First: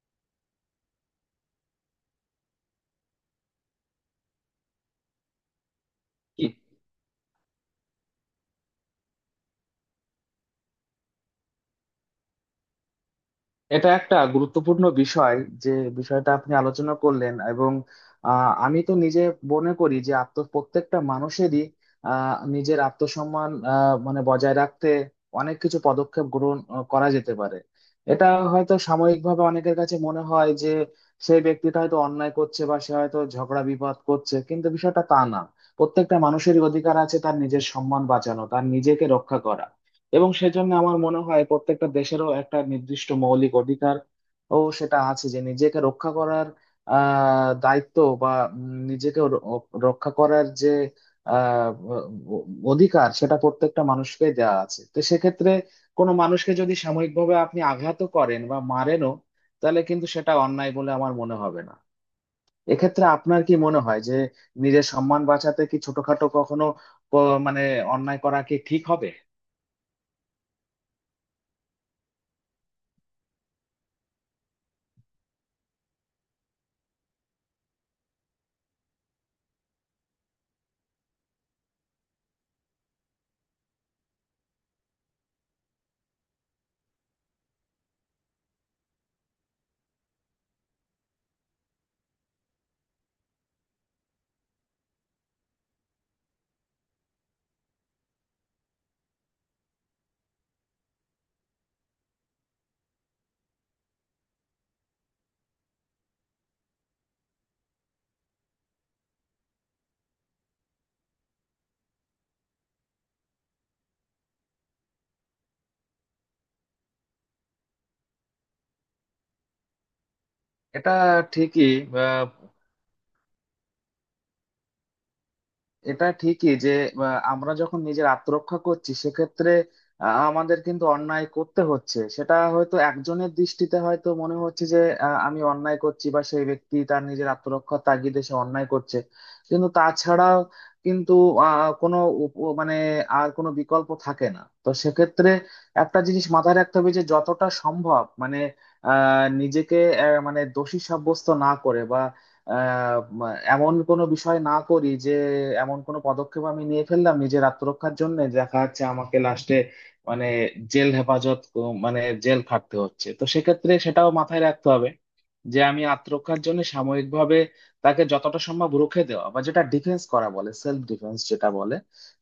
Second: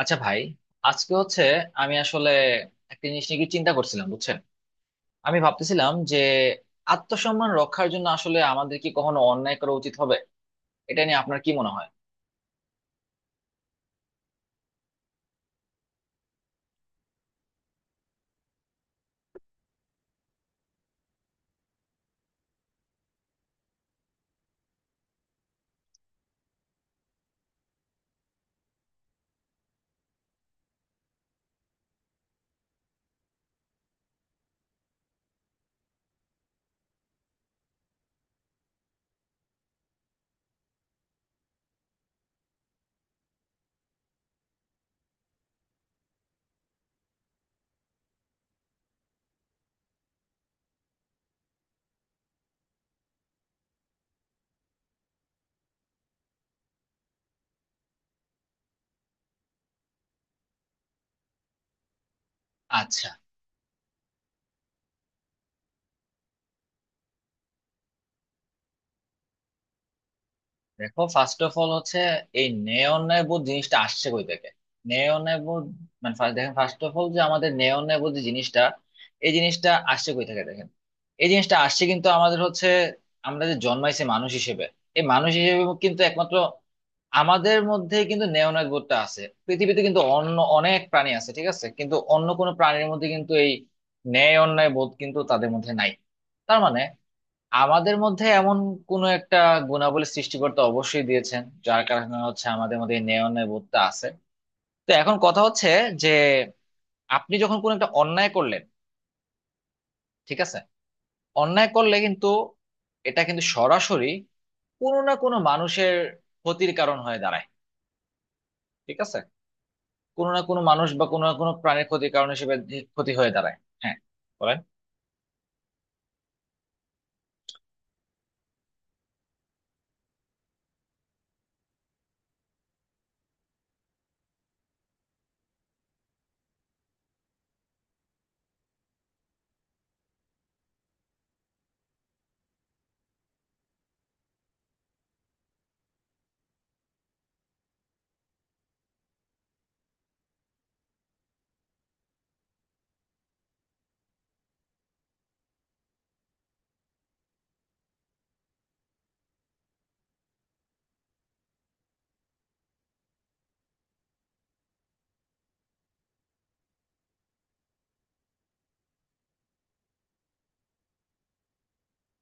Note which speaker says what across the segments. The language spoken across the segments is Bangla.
Speaker 1: আচ্ছা ভাই, আজকে হচ্ছে আমি আসলে একটা জিনিস নিয়ে কি চিন্তা করছিলাম বুঝছেন। আমি ভাবতেছিলাম যে
Speaker 2: কি-
Speaker 1: আত্মসম্মান রক্ষার জন্য আসলে আমাদের কি কখনো অন্যায় করা উচিত হবে? এটা নিয়ে আপনার কি মনে হয়?
Speaker 2: এটা একটা গুরুত্বপূর্ণ বিষয় যে বিষয়টা আপনি আলোচনা করলেন। এবং আমি তো নিজে মনে করি যে আত্ম প্রত্যেকটা মানুষেরই নিজের আত্মসম্মান মানে বজায় রাখতে অনেক কিছু পদক্ষেপ গ্রহণ করা যেতে পারে। এটা হয়তো সাময়িকভাবে অনেকের কাছে মনে হয় যে সেই ব্যক্তিটা হয়তো অন্যায় করছে বা সে হয়তো ঝগড়া বিবাদ করছে, কিন্তু বিষয়টা তা না। প্রত্যেকটা মানুষেরই অধিকার আছে তার নিজের সম্মান বাঁচানো, তার নিজেকে রক্ষা করা। এবং সেজন্য আমার মনে হয় প্রত্যেকটা দেশেরও একটা নির্দিষ্ট মৌলিক অধিকার ও সেটা আছে যে নিজেকে রক্ষা করার দায়িত্ব বা নিজেকে রক্ষা করার যে আহ অধিকার সেটা প্রত্যেকটা মানুষকে দেওয়া আছে। তো সেক্ষেত্রে কোনো মানুষকে যদি সাময়িকভাবে আপনি আঘাতও করেন বা মারেনও, তাহলে কিন্তু সেটা অন্যায় বলে আমার মনে হবে না। এক্ষেত্রে
Speaker 1: আচ্ছা,
Speaker 2: আপনার কি মনে হয় যে নিজের সম্মান বাঁচাতে কি ছোটখাটো কখনো মানে অন্যায় করা কি ঠিক হবে?
Speaker 1: দেখো ফার্স্ট অফ অল হচ্ছে এই নেয়ন বুথ জিনিসটা আসছে কই থেকে? নেয়ন বুথ মানে দেখেন ফার্স্ট অফ অল যে আমাদের নেয়ন বুথ যে জিনিসটা, এই জিনিসটা আসছে কই থেকে দেখেন। এই জিনিসটা আসছে কিন্তু আমাদের হচ্ছে, আমরা যে জন্মাইছে মানুষ হিসেবে, এই মানুষ হিসেবে কিন্তু একমাত্র আমাদের মধ্যে কিন্তু নেওনাদ বোধটা আছে। পৃথিবীতে কিন্তু অন্য অনেক প্রাণী আছে, ঠিক আছে, কিন্তু অন্য কোনো প্রাণীর মধ্যে কিন্তু এই ন্যায় অন্যায় বোধ কিন্তু তাদের মধ্যে নাই। তার মানে আমাদের মধ্যে এমন কোন একটা গুণাবলী সৃষ্টিকর্তা অবশ্যই দিয়েছেন, যার কারণে হচ্ছে আমাদের মধ্যে এই ন্যায় বোধটা আছে। তো এখন কথা হচ্ছে যে আপনি যখন কোন একটা অন্যায় করলেন, ঠিক আছে, অন্যায় করলে কিন্তু এটা কিন্তু সরাসরি কোনো না কোনো মানুষের ক্ষতির কারণ হয়ে দাঁড়ায়। ঠিক আছে, কোনো না কোনো মানুষ
Speaker 2: এটা
Speaker 1: বা কোনো না কোনো
Speaker 2: ঠিকই।
Speaker 1: প্রাণীর ক্ষতির
Speaker 2: আহ,
Speaker 1: কারণ হিসেবে ক্ষতি হয়ে দাঁড়ায়। হ্যাঁ, বলেন।
Speaker 2: এটা ঠিকই যে আহ, আমরা যখন নিজের আত্মরক্ষা করছি সেক্ষেত্রে আমাদের কিন্তু অন্যায় করতে হচ্ছে। সেটা হয়তো একজনের দৃষ্টিতে হয়তো মনে হচ্ছে যে আমি অন্যায় করছি, বা সেই ব্যক্তি তার নিজের আত্মরক্ষার তাগিদে সে অন্যায় করছে। কিন্তু তাছাড়াও কিন্তু কোনো মানে আর কোনো বিকল্প থাকে না, তো সেক্ষেত্রে একটা জিনিস মাথায় রাখতে হবে যে যতটা সম্ভব মানে নিজেকে মানে দোষী সাব্যস্ত না করে বা আহ, এমন কোনো বিষয় না করি যে এমন কোনো পদক্ষেপ আমি নিয়ে ফেললাম নিজের আত্মরক্ষার জন্য, দেখা যাচ্ছে আমাকে লাস্টে মানে জেল হেফাজত মানে জেল খাটতে হচ্ছে। তো সেক্ষেত্রে সেটাও মাথায় রাখতে হবে যে আমি আত্মরক্ষার জন্য সাময়িকভাবে তাকে যতটা সম্ভব রুখে দেওয়া, বা যেটা ডিফেন্স করা বলে, সেলফ ডিফেন্স যেটা বলে,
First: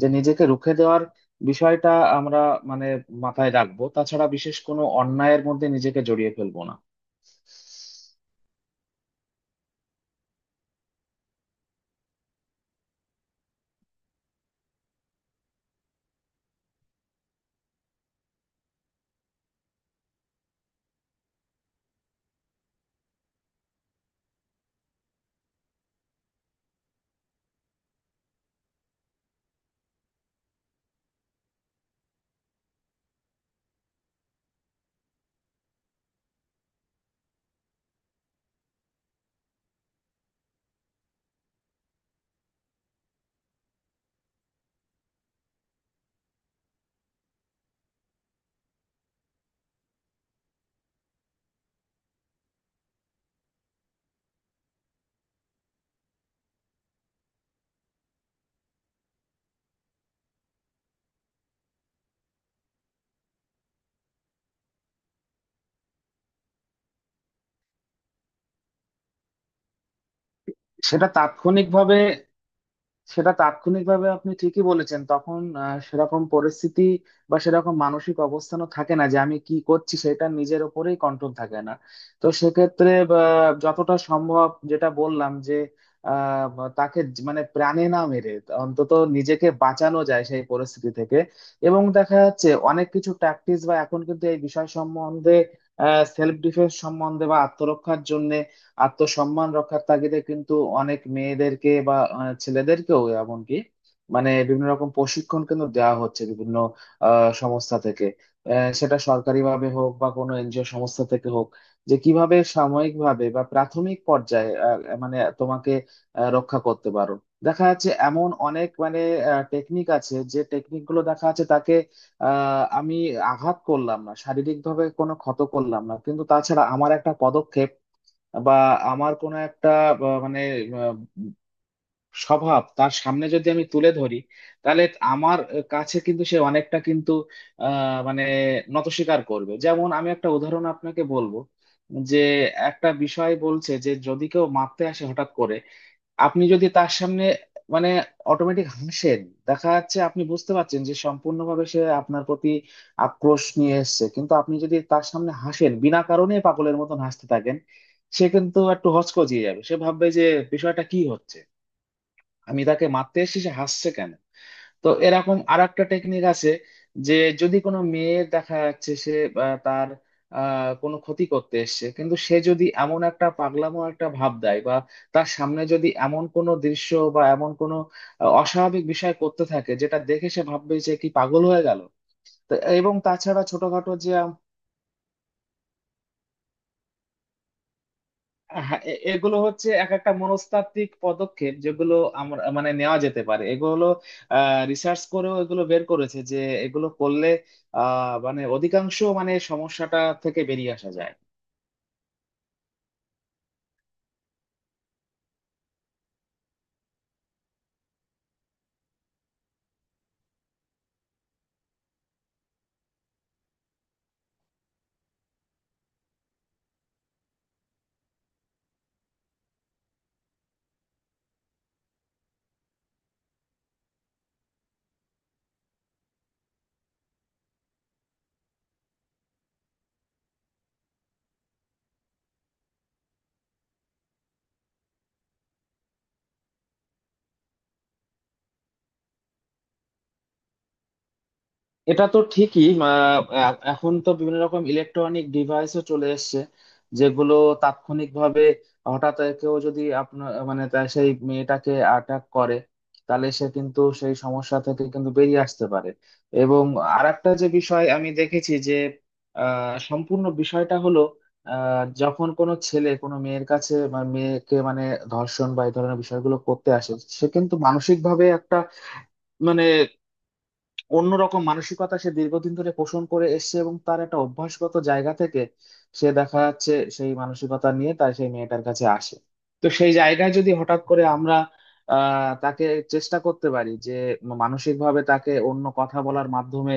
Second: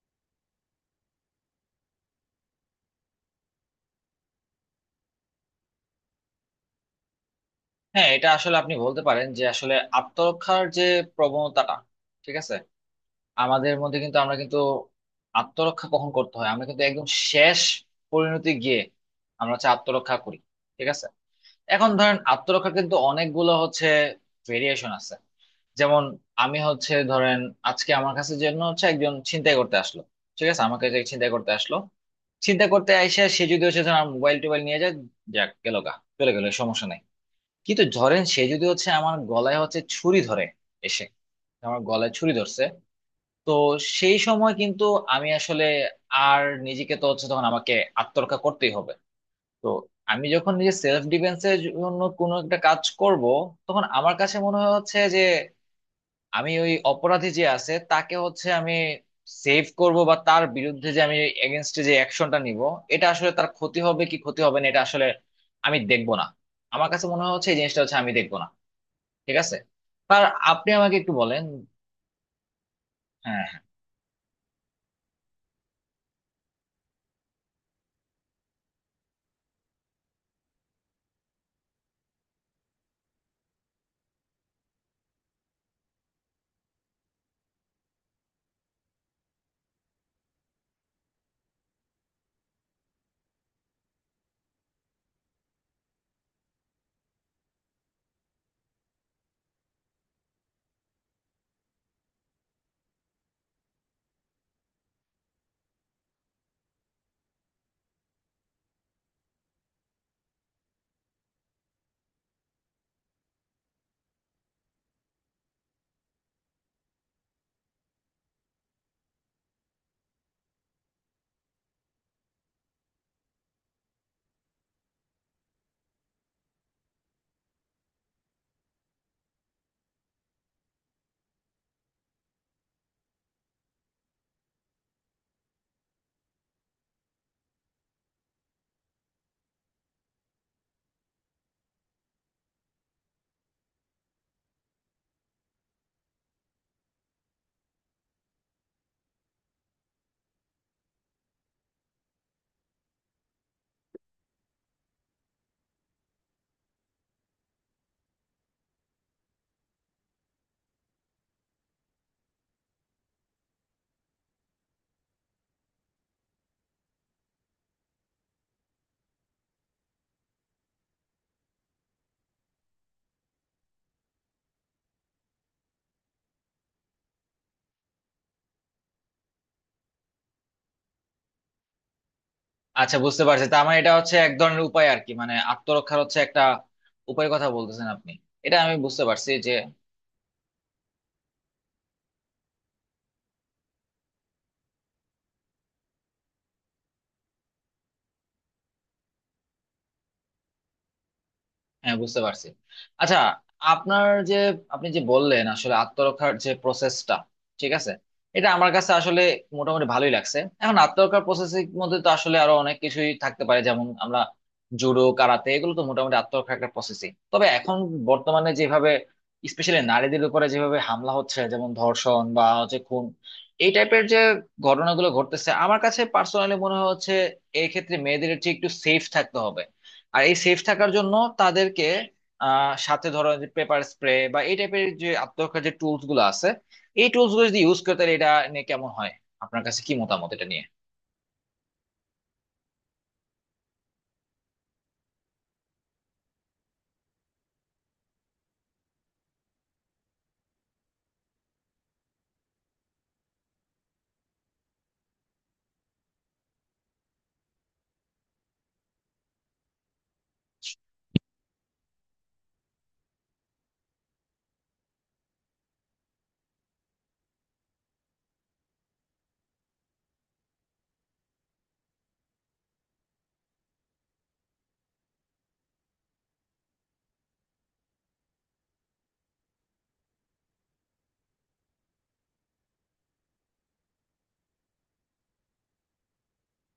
Speaker 2: যে নিজেকে রুখে দেওয়ার বিষয়টা আমরা মানে মাথায় রাখবো, তাছাড়া বিশেষ কোনো অন্যায়ের মধ্যে নিজেকে জড়িয়ে ফেলবো না।
Speaker 1: হ্যাঁ, এটা আসলে আপনি বলতে পারেন যে আসলে আত্মরক্ষার যে প্রবণতাটা, ঠিক আছে, আমাদের মধ্যে কিন্তু আমরা কিন্তু আত্মরক্ষা কখন করতে হয়, আমরা কিন্তু একদম শেষ পরিণতি গিয়ে আমরা হচ্ছে আত্মরক্ষা করি। ঠিক আছে, এখন ধরেন আত্মরক্ষা কিন্তু অনেকগুলো হচ্ছে ভেরিয়েশন আছে। যেমন আমি হচ্ছে ধরেন, আজকে আমার কাছে জন্য হচ্ছে একজন ছিনতাই করতে আসলো, ঠিক আছে, আমাকে যে ছিনতাই করতে আসলো, চিন্তা করতে আইসা সে যদি হচ্ছে ধরেন মোবাইল টোবাইল নিয়ে যায়, যাক গেল গা, চলে গেলো, সমস্যা নাই। কিন্তু ধরেন সে যদি হচ্ছে আমার গলায় হচ্ছে ছুরি ধরে এসে আমার গলায় ছুরি ধরছে, তো সেই সময় কিন্তু আমি আসলে আর নিজেকে, তো হচ্ছে তখন আমাকে আত্মরক্ষা করতেই হবে। তো আমি যখন নিজে সেলফ ডিফেন্সের জন্য কোনো একটা কাজ করব, তখন আমার কাছে মনে হয় হচ্ছে যে আমি ওই অপরাধী যে আছে তাকে হচ্ছে আমি সেভ করব বা তার বিরুদ্ধে যে আমি এগেনস্টে যে অ্যাকশনটা নিব, এটা আসলে তার ক্ষতি হবে কি ক্ষতি হবে না এটা আসলে আমি দেখবো না। আমার কাছে মনে হচ্ছে এই জিনিসটা হচ্ছে আমি দেখবো না। ঠিক আছে, আর আপনি আমাকে
Speaker 2: সেটা
Speaker 1: একটু বলেন।
Speaker 2: তাৎক্ষণিকভাবে সেটা
Speaker 1: হ্যাঁ,
Speaker 2: তাৎক্ষণিকভাবে আপনি ঠিকই বলেছেন। তখন সেরকম পরিস্থিতি বা সেরকম মানসিক অবস্থানও থাকে না যে আমি কি করছি, সেটা নিজের ওপরেই কন্ট্রোল থাকে না। তো সেক্ষেত্রে বা, যতটা সম্ভব যেটা বললাম যে বা তাকে মানে প্রাণে না মেরে অন্তত নিজেকে বাঁচানো যায় সেই পরিস্থিতি থেকে। এবং দেখা যাচ্ছে অনেক কিছু প্র্যাকটিস বা এখন কিন্তু এই বিষয় সম্বন্ধে, সেলফ ডিফেন্স সম্বন্ধে, বা আত্মরক্ষার জন্য, আত্মসম্মান রক্ষার তাগিদে কিন্তু অনেক মেয়েদেরকে বা ছেলেদেরকেও এমনকি মানে বিভিন্ন রকম প্রশিক্ষণ কিন্তু দেওয়া হচ্ছে বিভিন্ন সংস্থা থেকে, সেটা সরকারি ভাবে হোক বা কোনো এনজিও সংস্থা থেকে হোক, যে কিভাবে সাময়িক ভাবে বা প্রাথমিক পর্যায়ে মানে তোমাকে রক্ষা করতে পারো। দেখা যাচ্ছে এমন অনেক মানে টেকনিক আছে যে টেকনিক গুলো দেখা যাচ্ছে তাকে আহ আমি আঘাত করলাম না, শারীরিক ভাবে কোনো ক্ষত করলাম না, কিন্তু তাছাড়া আমার একটা পদক্ষেপ বা আমার কোনো একটা মানে আহ, স্বভাব তার সামনে যদি আমি তুলে ধরি, তাহলে আমার কাছে কিন্তু সে অনেকটা কিন্তু আহ, মানে নতস্বীকার করবে। যেমন আমি একটা উদাহরণ আপনাকে বলবো যে একটা বিষয় বলছে যে যদি কেউ মারতে আসে হঠাৎ করে, আপনি যদি তার সামনে মানে অটোমেটিক হাসেন, দেখা যাচ্ছে আপনি বুঝতে পারছেন যে সম্পূর্ণভাবে সে আপনার প্রতি আক্রোশ নিয়ে এসেছে, কিন্তু আপনি যদি তার সামনে হাসেন বিনা কারণে পাগলের মতন হাসতে থাকেন, সে কিন্তু একটু হকচকিয়ে যাবে। সে ভাববে যে বিষয়টা কি হচ্ছে, আমি তাকে মারতে এসেছি সে হাসছে কেন। তো এরকম আর একটা টেকনিক আছে, যে যদি কোনো মেয়ের দেখা যাচ্ছে সে তার কোনো ক্ষতি করতে এসছে, কিন্তু সে যদি এমন একটা পাগলামো একটা ভাব দেয় বা তার সামনে যদি এমন কোনো দৃশ্য বা এমন কোনো অস্বাভাবিক বিষয় করতে থাকে, যেটা দেখে সে ভাববে যে কি পাগল হয়ে গেল। তো এবং
Speaker 1: আচ্ছা বুঝতে
Speaker 2: তাছাড়া
Speaker 1: পারছি, তার মানে এটা
Speaker 2: ছোটখাটো যে
Speaker 1: হচ্ছে এক ধরনের উপায় আর কি, মানে আত্মরক্ষার হচ্ছে একটা উপায় কথা বলতেছেন আপনি, এটা আমি
Speaker 2: হ্যাঁ,
Speaker 1: বুঝতে পারছি
Speaker 2: এগুলো
Speaker 1: যে।
Speaker 2: হচ্ছে এক একটা মনস্তাত্ত্বিক পদক্ষেপ যেগুলো আমরা মানে নেওয়া যেতে পারে। এগুলো রিসার্চ করেও এগুলো বের করেছে যে এগুলো করলে মানে অধিকাংশ মানে সমস্যাটা থেকে বেরিয়ে আসা যায়।
Speaker 1: হ্যাঁ, বুঝতে পারছি। আচ্ছা, আপনার যে, আপনি যে বললেন আসলে আত্মরক্ষার যে প্রসেসটা, ঠিক আছে, এটা আমার কাছে আসলে মোটামুটি ভালোই লাগছে। এখন আত্মরক্ষার প্রসেসের মধ্যে তো আসলে আরো অনেক কিছুই থাকতে পারে, যেমন আমরা জুডো কারাতে এগুলো তো মোটামুটি আত্মরক্ষার একটা প্রসেসিং, তবে এখন বর্তমানে যেভাবে স্পেশালি নারীদের উপরে যেভাবে হামলা হচ্ছে, যেমন ধর্ষণ বা হচ্ছে খুন, এই টাইপের যে ঘটনাগুলো ঘটতেছে, আমার কাছে পার্সোনালি মনে হচ্ছে এই ক্ষেত্রে মেয়েদের ঠিক একটু সেফ থাকতে হবে। আর এই সেফ থাকার জন্য তাদেরকে সাথে ধরো যে পেপার স্প্রে বা এই টাইপের যে আত্মরক্ষার যে টুলস গুলো আছে, এই টুলস গুলো যদি ইউজ করে, তাহলে এটা নিয়ে কেমন হয়? আপনার কাছে কি মতামত এটা নিয়ে?
Speaker 2: এটা তো ঠিকই এখন তো বিভিন্ন রকম ইলেকট্রনিক ডিভাইসও চলে এসেছে যেগুলো তাৎক্ষণিকভাবে হঠাৎ কেউ যদি আপনার মানে তার সেই মেয়েটাকে অ্যাটাক করে, তাহলে সে কিন্তু সেই সমস্যা থেকে কিন্তু বেরিয়ে আসতে পারে। এবং আরেকটা যে বিষয় আমি দেখেছি যে সম্পূর্ণ বিষয়টা হলো যখন কোনো ছেলে কোনো মেয়ের কাছে বা মেয়েকে মানে ধর্ষণ বা এই ধরনের বিষয়গুলো করতে আসে, সে কিন্তু মানসিকভাবে একটা মানে অন্যরকম মানসিকতা সে দীর্ঘদিন ধরে পোষণ করে এসছে, এবং তার একটা অভ্যাসগত জায়গা থেকে সে দেখা যাচ্ছে সেই মানসিকতা নিয়ে তার সেই মেয়েটার কাছে আসে। তো সেই জায়গায় যদি হঠাৎ করে আমরা তাকে চেষ্টা করতে পারি যে মানসিকভাবে তাকে অন্য কথা বলার মাধ্যমে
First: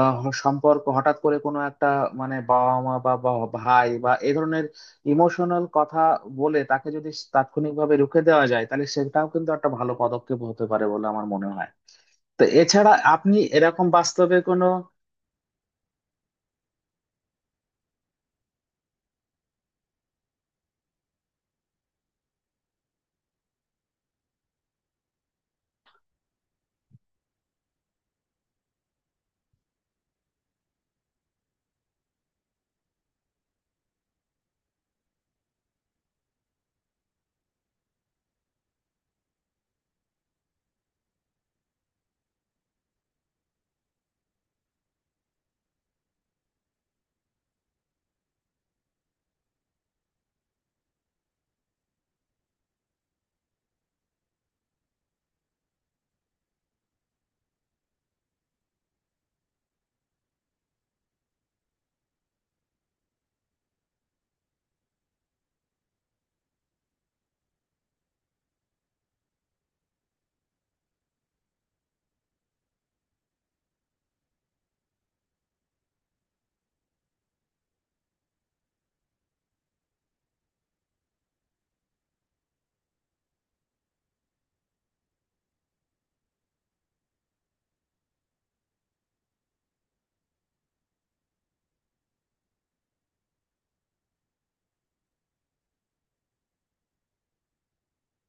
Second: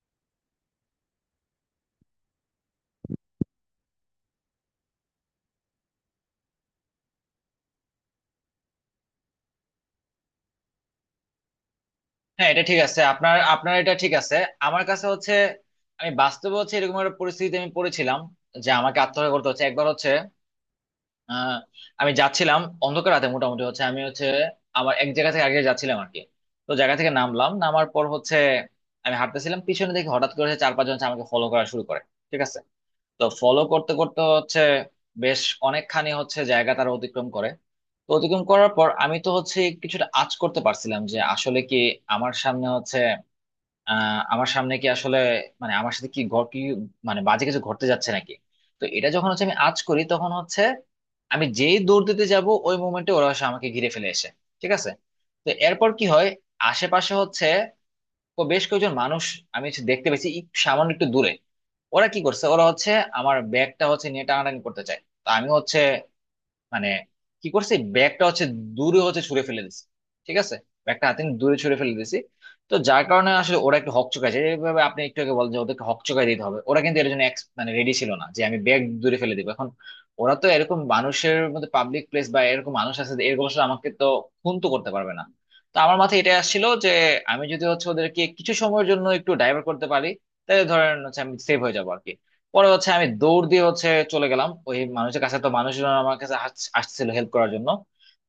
Speaker 2: সম্পর্ক হঠাৎ করে কোনো একটা মানে বাবা মা বা বা ভাই বা এ ধরনের ইমোশনাল কথা বলে তাকে যদি তাৎক্ষণিকভাবে রুখে দেওয়া যায়, তাহলে সেটাও কিন্তু একটা ভালো পদক্ষেপ হতে পারে বলে আমার মনে হয়। তো
Speaker 1: হ্যাঁ, এটা ঠিক
Speaker 2: এছাড়া
Speaker 1: আছে, আপনার
Speaker 2: আপনি
Speaker 1: আপনার
Speaker 2: এরকম
Speaker 1: এটা ঠিক আছে।
Speaker 2: বাস্তবে কোনো
Speaker 1: আমার কাছে হচ্ছে, আমি বাস্তবে হচ্ছে এরকম একটা পরিস্থিতিতে আমি পড়েছিলাম যে আমাকে আত্মহত্যা করতে হচ্ছে একবার হচ্ছে। আহ, আমি যাচ্ছিলাম অন্ধকার রাতে মোটামুটি হচ্ছে, আমি হচ্ছে আমার এক জায়গা থেকে আগে যাচ্ছিলাম আর কি। তো জায়গা থেকে নামলাম, নামার পর হচ্ছে আমি হাঁটতেছিলাম, পিছনে দেখি হঠাৎ করে হচ্ছে চার পাঁচজন হচ্ছে আমাকে ফলো করা শুরু করে। ঠিক আছে, তো ফলো করতে করতে হচ্ছে বেশ অনেকখানি হচ্ছে জায়গা তারা অতিক্রম করে। তো অতিক্রম করার পর আমি তো হচ্ছে কিছুটা আঁচ করতে পারছিলাম যে আসলে কি আমার সামনে হচ্ছে, আমার সামনে কি আসলে, মানে আমার সাথে কি ঘট কি মানে বাজে কিছু ঘটতে যাচ্ছে নাকি। তো এটা যখন হচ্ছে আমি আজ করি তখন হচ্ছে আমি যেই দৌড় দিতে যাব ওই মোমেন্টে ওরা হচ্ছে আমাকে ঘিরে ফেলে এসে। ঠিক আছে, তো এরপর কি হয়, আশেপাশে হচ্ছে বেশ কয়েকজন মানুষ আমি হচ্ছে দেখতে পেয়েছি একটু সামান্য একটু দূরে। ওরা কি করছে, ওরা হচ্ছে আমার ব্যাগটা হচ্ছে নিয়ে টানাটানি করতে চায়, তো আমি হচ্ছে, মানে কি করছি, ব্যাগটা হচ্ছে দূরে হচ্ছে ছুঁড়ে ফেলে দিছি। ঠিক আছে, ব্যাগটা হাতে নিয়ে দূরে ছুঁড়ে ফেলে দিছি। তো যার কারণে আসলে ওরা একটু হকচকায় যায়, এইভাবে আপনি একটু আগে বলেন যে ওদেরকে হকচকায় দিতে হবে, ওরা কিন্তু এর জন্য মানে রেডি ছিল না যে আমি ব্যাগ দূরে ফেলে দিব এখন। ওরা তো এরকম মানুষের মধ্যে পাবলিক প্লেস বা এরকম মানুষ আছে যে এরকম আসলে আমাকে তো খুন তো করতে পারবে না। তো আমার মাথায় এটা আসছিল যে আমি যদি হচ্ছে ওদেরকে কিছু সময়ের জন্য একটু ডাইভার্ট করতে পারি তাহলে ধরেন হচ্ছে আমি সেভ হয়ে যাবো আর কি। পরে হচ্ছে আমি দৌড় দিয়ে হচ্ছে চলে গেলাম ওই মানুষের কাছে, তো মানুষজন আমার কাছে আসছিল হেল্প করার জন্য।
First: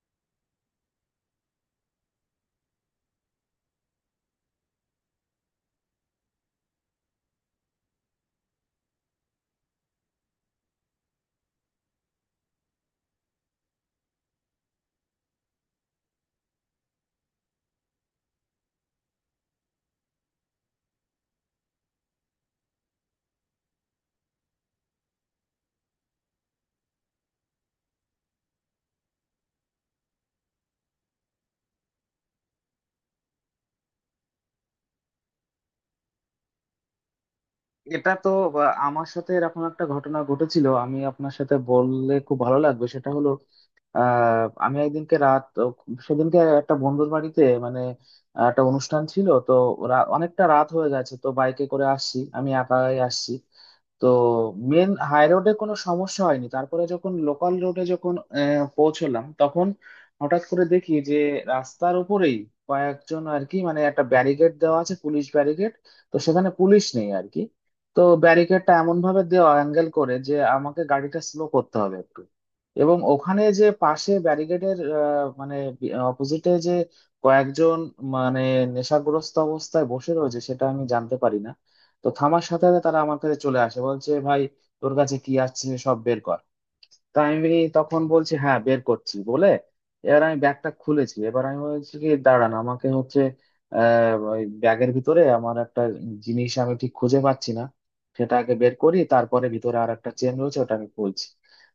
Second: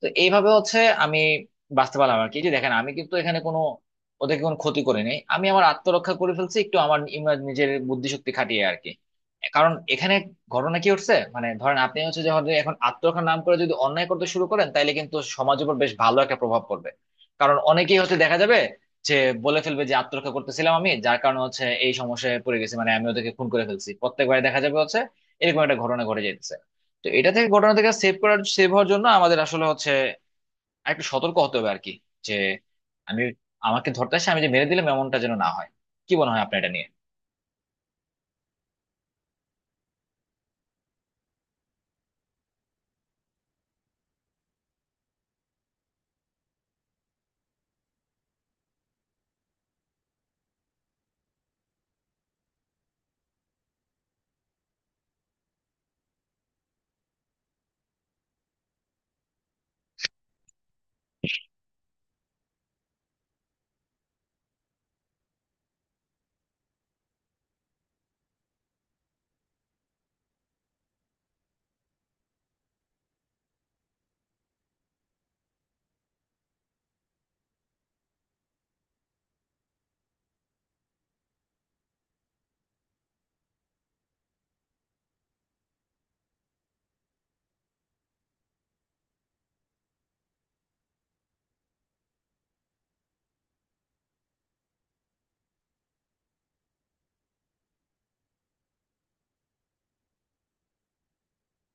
Speaker 1: তো এইভাবে হচ্ছে আমি বাঁচতে পারলাম আর কি। এই যে দেখেন, আমি কিন্তু এখানে কোনো ওদেরকে কোনো ক্ষতি করিনি, আমি আমার আত্মরক্ষা করে ফেলছি একটু আমার নিজের বুদ্ধিশক্তি খাটিয়ে আর কি। কারণ এখানে ঘটনা কি হচ্ছে, মানে ধরেন আপনি হচ্ছে যখন এখন আত্মরক্ষার নাম করে যদি অন্যায় করতে শুরু করেন, তাইলে কিন্তু সমাজের উপর বেশ ভালো একটা প্রভাব পড়বে। কারণ অনেকেই হচ্ছে দেখা যাবে যে বলে ফেলবে যে আত্মরক্ষা করতেছিলাম আমি, যার কারণে হচ্ছে এই সমস্যায় পড়ে গেছি, মানে আমি ওদেরকে খুন করে ফেলছি, প্রত্যেকবারে দেখা যাবে হচ্ছে এরকম একটা ঘটনা ঘটে যেতেছে। তো এটা থেকে, ঘটনা থেকে সেভ করার, সেভ হওয়ার জন্য আমাদের আসলে হচ্ছে একটু সতর্ক হতে হবে আর কি, যে আমি, আমাকে ধরতে আসে আমি যে মেরে দিলাম, এমনটা যেন না হয়। কি মনে হয় আপনার এটা নিয়ে?
Speaker 2: এটা তো বা আমার সাথে এরকম একটা ঘটনা ঘটেছিল আমি আপনার সাথে বললে খুব ভালো লাগবে। সেটা হলো আমি একদিনকে রাত সেদিনকে একটা বন্ধুর বাড়িতে মানে একটা অনুষ্ঠান ছিল তো অনেকটা রাত হয়ে গেছে, তো বাইকে করে আসছি, আমি একাই আসছি। তো মেন হাই রোডে কোনো সমস্যা হয়নি, তারপরে যখন লোকাল রোডে যখন পৌঁছলাম তখন হঠাৎ করে দেখি যে রাস্তার উপরেই কয়েকজন আর কি মানে একটা ব্যারিকেড দেওয়া আছে, পুলিশ ব্যারিকেড। তো সেখানে পুলিশ নেই আর কি। তো ব্যারিকেডটা এমন ভাবে দেওয়া অ্যাঙ্গেল করে যে আমাকে গাড়িটা স্লো করতে হবে, এবং ওখানে যে পাশে ব্যারিকেডের মানে অপোজিটে যে কয়েকজন মানে নেশাগ্রস্ত অবস্থায় বসে রয়েছে সেটা আমি জানতে পারি না। তো থামার সাথে সাথে তারা আমার কাছে চলে আসে, বলছে ভাই, তোর কাছে কি আছে সব বের কর। তা আমি তখন বলছি হ্যাঁ বের করছি বলে, এবার আমি ব্যাগটা খুলেছি। এবার আমি বলছি কি দাঁড়ান আমাকে হচ্ছে ওই ব্যাগের ভিতরে আমার একটা জিনিস আমি ঠিক খুঁজে পাচ্ছি না, সেটা আগে বের করি, তারপরে ভিতরে আর একটা চেন রয়েছে ওটা আমি খুলছি।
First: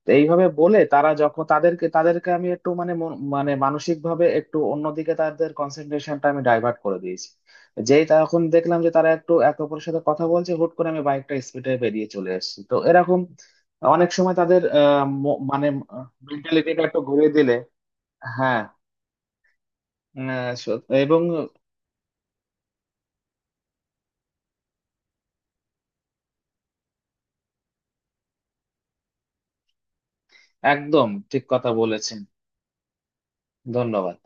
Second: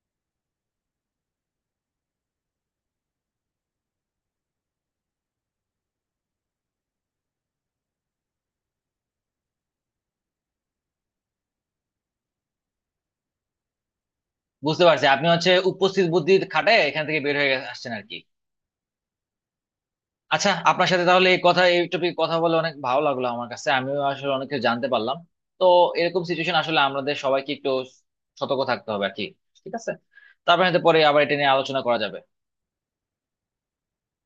Speaker 2: তো এইভাবে বলে তারা যখন তাদেরকে তাদেরকে আমি একটু মানে মানে মানসিক ভাবে একটু অন্যদিকে তাদের কনসেন্ট্রেশনটা আমি ডাইভার্ট করে দিয়েছি। যেই তখন দেখলাম যে তারা একটু একে অপরের সাথে কথা বলছে, হুট করে আমি বাইকটা স্পিডে বেরিয়ে চলে এসেছি। তো এরকম অনেক সময় তাদের
Speaker 1: বুঝতে পারছি, আপনি হচ্ছে
Speaker 2: মানে
Speaker 1: উপস্থিত বুদ্ধি খাটায়
Speaker 2: মেন্টালিটিটা একটু
Speaker 1: এখান থেকে
Speaker 2: ঘুরিয়ে
Speaker 1: বের
Speaker 2: দিলে
Speaker 1: হয়ে আসছেন আর কি।
Speaker 2: হ্যাঁ
Speaker 1: আচ্ছা, আপনার সাথে
Speaker 2: এবং
Speaker 1: তাহলে এই কথা, এই টপিকে কথা বলে অনেক ভালো লাগলো আমার কাছে, আমিও আসলে অনেক কিছু জানতে পারলাম। তো এরকম সিচুয়েশন আসলে আমাদের সবাইকে একটু সতর্ক থাকতে হবে আর কি। ঠিক আছে, তারপরে পরে
Speaker 2: একদম
Speaker 1: আবার এটা
Speaker 2: ঠিক
Speaker 1: নিয়ে
Speaker 2: কথা
Speaker 1: আলোচনা করা যাবে।
Speaker 2: বলেছেন। ধন্যবাদ।